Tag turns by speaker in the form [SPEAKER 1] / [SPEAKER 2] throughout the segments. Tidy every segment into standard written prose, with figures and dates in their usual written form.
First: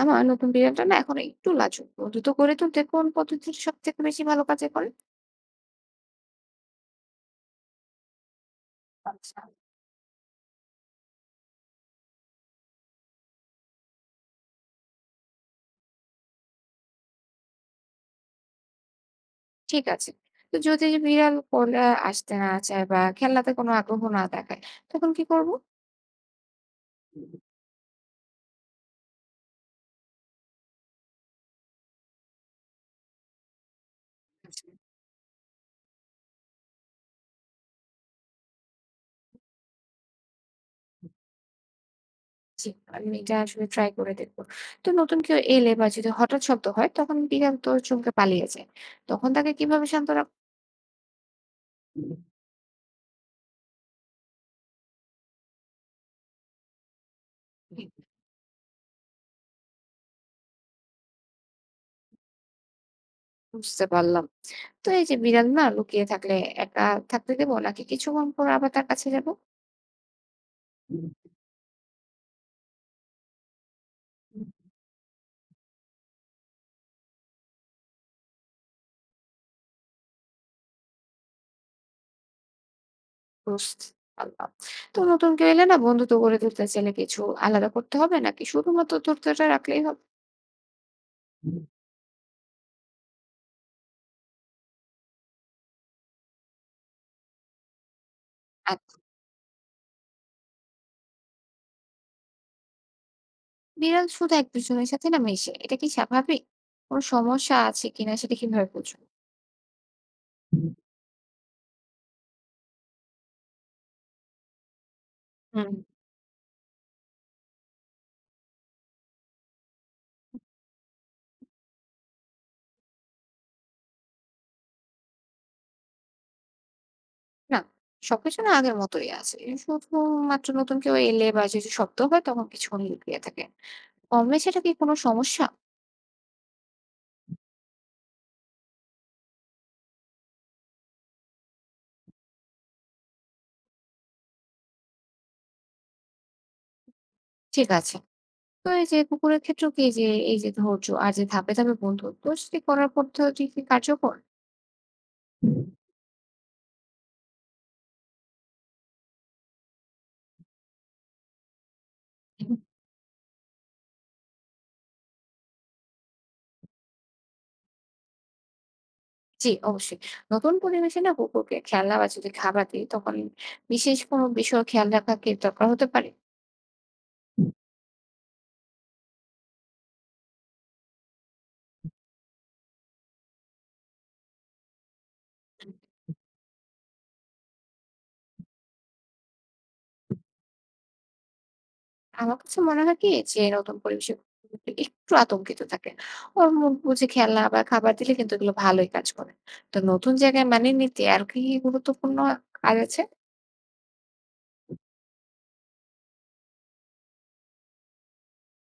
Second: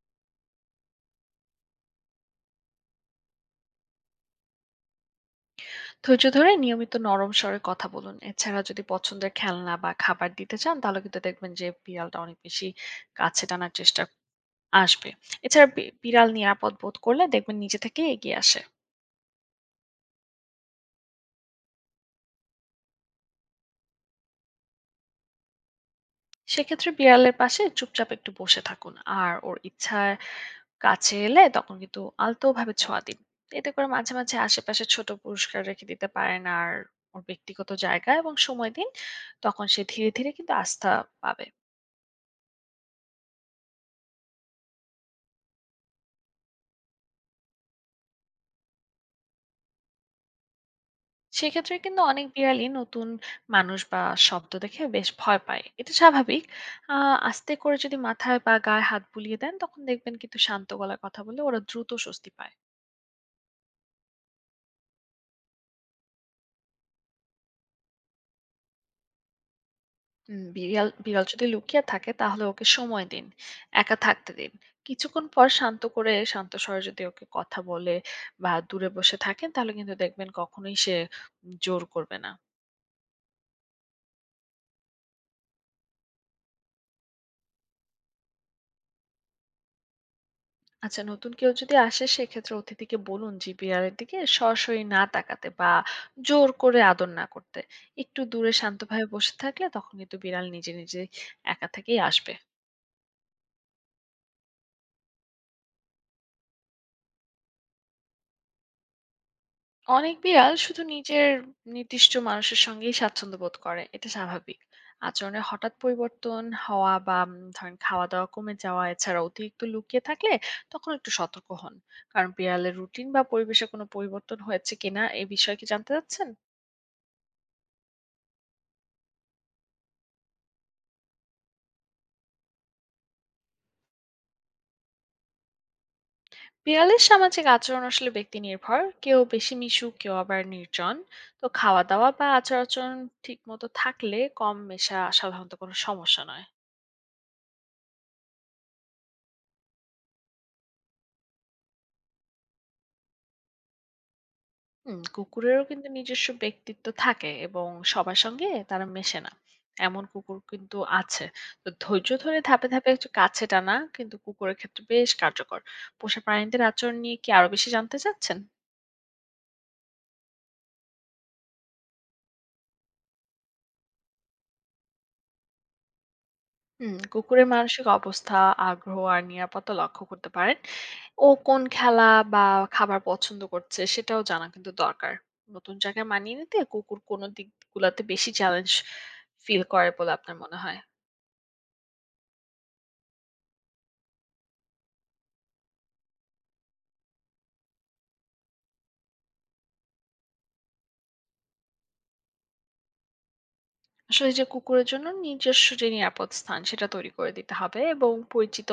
[SPEAKER 1] আমার নতুন বিড়ালটা না এখন একটু লাজুক। বন্ধুত্ব গড়ে তুলতে কোন পদ্ধতিটা সবথেকে বেশি ভালো কাজে করে?
[SPEAKER 2] ধৈর্য ধরে নিয়মিত নরম স্বরে কথা বলুন। এছাড়া যদি পছন্দের
[SPEAKER 1] আচ্ছা
[SPEAKER 2] খেলনা বা খাবার দিতে চান তাহলে কিন্তু দেখবেন যে বিড়ালটা অনেক বেশি কাছে টানার চেষ্টা আসবে। এছাড়া বিড়াল নিরাপদ বোধ করলে দেখবেন নিজে থেকে এগিয়ে আসে।
[SPEAKER 1] ঠিক আছে। তো যদি বিড়াল কোলে আসতে না চায় বা খেলনাতে কোনো আগ্রহ না দেখায়, তখন কি করব?
[SPEAKER 2] সেক্ষেত্রে বিড়ালের পাশে চুপচাপ একটু বসে থাকুন আর ওর ইচ্ছার কাছে এলে তখন কিন্তু আলতোভাবে ছোঁয়া দিন। এতে করে মাঝে মাঝে
[SPEAKER 1] আচ্ছা।
[SPEAKER 2] আশেপাশে ছোট পুরস্কার রেখে দিতে পারেন আর ওর ব্যক্তিগত জায়গা এবং সময় দিন, তখন সে ধীরে ধীরে কিন্তু আস্থা পাবে।
[SPEAKER 1] জি, আমি এটা আসলে ট্রাই করে দেখবো। তো নতুন কেউ এলে বা যদি হঠাৎ শব্দ হয়, তখন বিড়াল তো চমকে পালিয়ে যায়। তখন তাকে কিভাবে শান্ত রাখবো?
[SPEAKER 2] সেক্ষেত্রে কিন্তু অনেক বিড়ালই নতুন মানুষ বা শব্দ দেখে বেশ ভয় পায়, এটা স্বাভাবিক। আস্তে করে যদি মাথায় বা গায়ে হাত বুলিয়ে দেন তখন দেখবেন কিন্তু শান্ত গলায় কথা বলে ওরা দ্রুত স্বস্তি পায়।
[SPEAKER 1] বুঝতে পারলাম। তো এই যে বিড়াল না লুকিয়ে থাকলে একা থাকতে দেবো নাকি কিছুক্ষণ পর আবার তার কাছে যাবো?
[SPEAKER 2] উম, বিড়াল বিড়াল যদি লুকিয়ে থাকে তাহলে ওকে সময় দিন, একা থাকতে দিন। কিছুক্ষণ পর শান্ত করে শান্ত স্বরে যদি ওকে কথা বলে বা দূরে বসে থাকেন তাহলে কিন্তু দেখবেন কখনোই সে জোর করবে না।
[SPEAKER 1] বুঝতে পারলাম। তো নতুন কেউ এলে না বন্ধুত্ব গড়ে তুলতে চাইলে কিছু আলাদা করতে হবে নাকি শুধুমাত্র দূরত্বটা রাখলেই হবে?
[SPEAKER 2] আচ্ছা, নতুন কেউ যদি আসে সেক্ষেত্রে অতিথিকে বলুন যে বিড়ালের দিকে সরাসরি না তাকাতে বা জোর করে আদর না করতে। একটু দূরে
[SPEAKER 1] আর
[SPEAKER 2] শান্তভাবে বসে থাকলে তখন কিন্তু বিড়াল নিজে নিজে একা থেকেই আসবে।
[SPEAKER 1] বিড়াল শুধু এক দুজনের সাথে না মেশে এটা কি স্বাভাবিক? কোনো সমস্যা আছে কিনা সেটা কিভাবে বুঝবো?
[SPEAKER 2] অনেক বিড়াল শুধু নিজের নির্দিষ্ট মানুষের সঙ্গেই স্বাচ্ছন্দ্য বোধ করে, এটা স্বাভাবিক। আচরণে
[SPEAKER 1] হুম
[SPEAKER 2] হঠাৎ পরিবর্তন হওয়া বা ধরেন খাওয়া দাওয়া কমে যাওয়া, এছাড়া অতিরিক্ত লুকিয়ে থাকলে তখন একটু সতর্ক হন। কারণ বিড়ালের রুটিন বা পরিবেশে কোনো পরিবর্তন হয়েছে কিনা এই বিষয়ে কি জানতে চাচ্ছেন?
[SPEAKER 1] না, সবকিছু না আগের মতোই আছে। শুধুমাত্র নতুন কেউ এলে বা যদি শব্দ হয় তখন কিছুক্ষণ লুকিয়ে থাকে। কম সেটা কি কোনো সমস্যা?
[SPEAKER 2] বিড়ালের সামাজিক আচরণ আসলে ব্যক্তি নির্ভর, কেউ বেশি মিশুক, কেউ আবার নির্জন। তো খাওয়া দাওয়া বা আচার আচরণ ঠিক মতো থাকলে কম মেশা সাধারণত কোনো সমস্যা নয়।
[SPEAKER 1] ঠিক আছে। তো এই যে কুকুরের ক্ষেত্রেও কি যে এই যে ধৈর্য আর যে ধাপে ধাপে বন্ধুত্ব সেটি করার পদ্ধতি কি কার্যকর?
[SPEAKER 2] হুম, কুকুরেরও কিন্তু নিজস্ব ব্যক্তিত্ব থাকে এবং সবার সঙ্গে তারা মেশে না, এমন কুকুর কিন্তু আছে। তো ধৈর্য ধরে ধাপে ধাপে একটু কাছে টানা কিন্তু কুকুরের ক্ষেত্রে বেশ কার্যকর। পোষা প্রাণীদের আচরণ নিয়ে কি আরো বেশি জানতে চাচ্ছেন?
[SPEAKER 1] জি, অবশ্যই। নতুন পরিবেশে না কুকুরকে খেলনা বা যদি খাবার দিই, তখন বিশেষ কোনো বিষয় খেয়াল রাখা কি দরকার হতে পারে?
[SPEAKER 2] হুম, কুকুরের মানসিক অবস্থা, আগ্রহ আর নিরাপত্তা লক্ষ্য করতে পারেন। ও কোন খেলা বা খাবার পছন্দ করছে সেটাও জানা কিন্তু দরকার। নতুন জায়গায় মানিয়ে নিতে কুকুর কোন দিকগুলোতে বেশি চ্যালেঞ্জ ফিল করে বলে আপনার মনে হয়?
[SPEAKER 1] আমার কাছে মনে হয় কি যে নতুন পরিবেশে কুকুরগুলো একটু আতঙ্কিত থাকে। ওর মুখ বুজে খেলনা বা খাবার দিলে কিন্তু এগুলো ভালোই কাজ করে। তো নতুন জায়গায় মানিয়ে নিতে আর কি গুরুত্বপূর্ণ কাজ আছে?
[SPEAKER 2] আসলে যে কুকুরের জন্য নিজস্ব যে নিরাপদ স্থান সেটা তৈরি করে দিতে হবে এবং পরিচিত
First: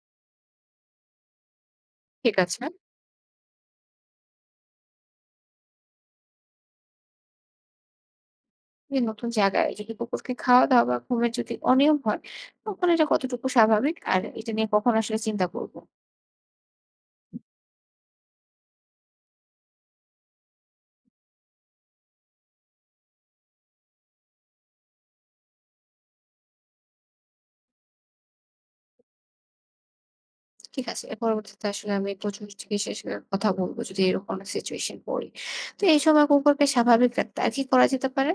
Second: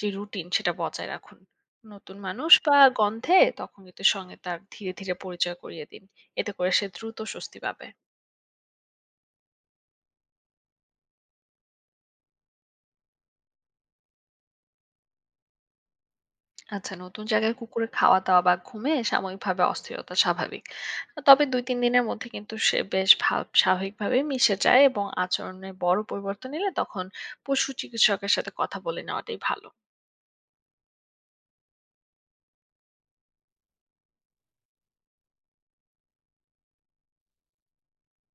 [SPEAKER 2] যে রুটিন সেটা বজায় রাখুন। নতুন
[SPEAKER 1] ঠিক
[SPEAKER 2] মানুষ
[SPEAKER 1] আছে।
[SPEAKER 2] বা গন্ধে তখন কিন্তু সঙ্গে তার ধীরে ধীরে পরিচয় করিয়ে দিন। এতে করে সে দ্রুত স্বস্তি পাবে।
[SPEAKER 1] যে নতুন জায়গায় যদি কুকুরকে খাওয়া-দাওয়া বা ঘুমের যদি অনিয়ম হয়, তখন এটা কতটুকু স্বাভাবিক? আর এটা নিয়ে কখন আসলে চিন্তা করব?
[SPEAKER 2] আচ্ছা, নতুন জায়গায় কুকুরের খাওয়া-দাওয়া বা ঘুমে সাময়িকভাবে অস্থিরতা স্বাভাবিক। তবে ২-৩ দিনের মধ্যে কিন্তু সে বেশ ভাব স্বাভাবিকভাবে মিশে যায় এবং আচরণে বড় পরিবর্তন এলে তখন পশু চিকিৎসকের সাথে কথা বলে নেওয়াটাই ভালো।
[SPEAKER 1] ঠিক আছে। এর পরবর্তীতে আসলে আমি প্রচুর চিকিৎসকের কথা বলবো যদি এরকম একটা সিচুয়েশন পড়ি। তো এই সময় কুকুরকে স্বাভাবিক রাখতে আর কি করা যেতে পারে?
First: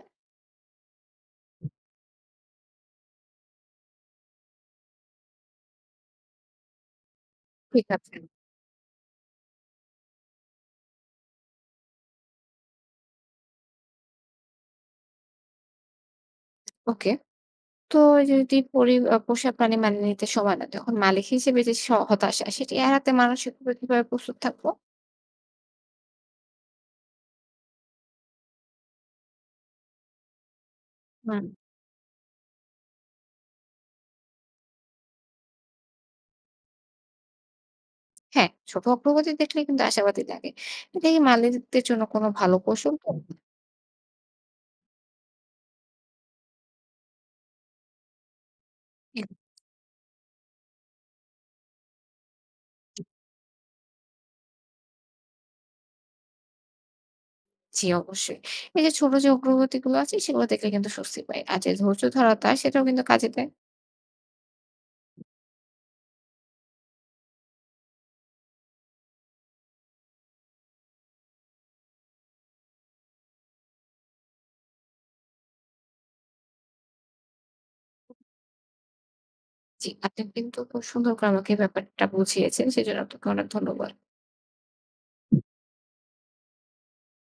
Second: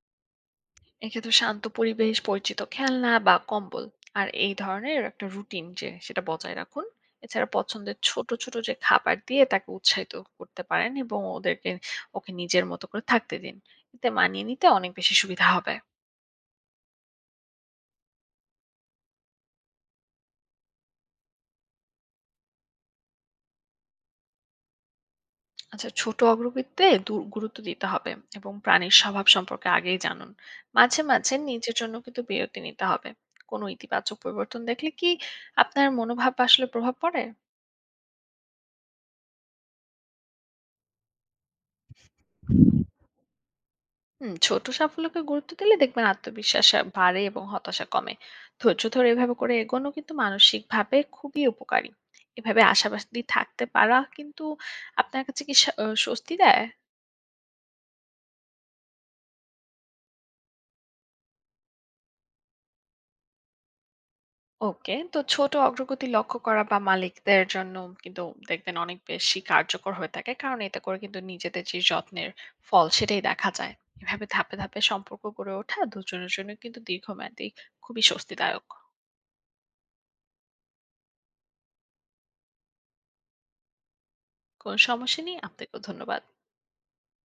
[SPEAKER 2] এক্ষেত্রে শান্ত পরিবেশ, পরিচিত খেলনা বা কম্বল আর এই ধরনের একটা রুটিন যে সেটা বজায় রাখুন। এছাড়া
[SPEAKER 1] ঠিক
[SPEAKER 2] পছন্দের
[SPEAKER 1] আছে।
[SPEAKER 2] ছোট, ছোট যে খাবার দিয়ে তাকে উৎসাহিত করতে পারেন এবং ওদেরকে ওকে নিজের মতো করে থাকতে দিন। এতে মানিয়ে নিতে অনেক বেশি সুবিধা হবে।
[SPEAKER 1] ওকে। তো যদি পরি আ পোষা প্রাণী মানিয়ে নিতে সময় না তখন মালিক হিসেবে যে হতাশা সেটি এড়াতে মানসিকভাবে কিভাবে প্রস্তুত থাকবো?
[SPEAKER 2] আচ্ছা, ছোট অগ্রগতিতে গুরুত্ব দিতে হবে এবং প্রাণীর স্বভাব সম্পর্কে আগেই জানুন। মাঝে মাঝে
[SPEAKER 1] হুম।
[SPEAKER 2] নিজের জন্য কিন্তু বিরতি নিতে হবে। কোনো ইতিবাচক পরিবর্তন দেখলে কি আপনার মনোভাব আসলে প্রভাব পড়ে?
[SPEAKER 1] হ্যাঁ, ছোট অগ্রগতি দেখলে কিন্তু আশাবাদী লাগে। এটা কি মালিকদের জন্য কোনো ভালো কৌশল তো?
[SPEAKER 2] হুম, ছোট সাফল্যকে গুরুত্ব দিলে দেখবেন আত্মবিশ্বাস বাড়ে এবং হতাশা কমে। ধৈর্য ধরে এভাবে করে এগোনো কিন্তু মানসিকভাবে খুবই উপকারী। এভাবে আশাবাদী থাকতে পারা কিন্তু আপনার কাছে কি স্বস্তি দেয়?
[SPEAKER 1] জি অবশ্যই। এই যে ছোট যে অগ্রগতিগুলো আছে সেগুলো দেখলে কিন্তু স্বস্তি পাই। আর যে ধৈর্য ধরাটা সেটাও কিন্তু কাজে দেয়।
[SPEAKER 2] ওকে। তো ছোট অগ্রগতি লক্ষ্য করা বা মালিকদের জন্য কিন্তু দেখবেন অনেক বেশি কার্যকর হয়ে থাকে। কারণ এতে করে কিন্তু নিজেদের যে যত্নের ফল সেটাই দেখা যায়। এভাবে ধাপে, ধাপে সম্পর্ক গড়ে ওঠা দুজনের জন্য কিন্তু দীর্ঘমেয়াদী খুবই স্বস্তিদায়ক।
[SPEAKER 1] জি, আপনি কিন্তু খুব সুন্দর করে আমাকে ব্যাপারটা বুঝিয়েছেন। সেজন্য আপনাকে অনেক ধন্যবাদ।
[SPEAKER 2] কোনো সমস্যা নেই। আপনাকেও ধন্যবাদ।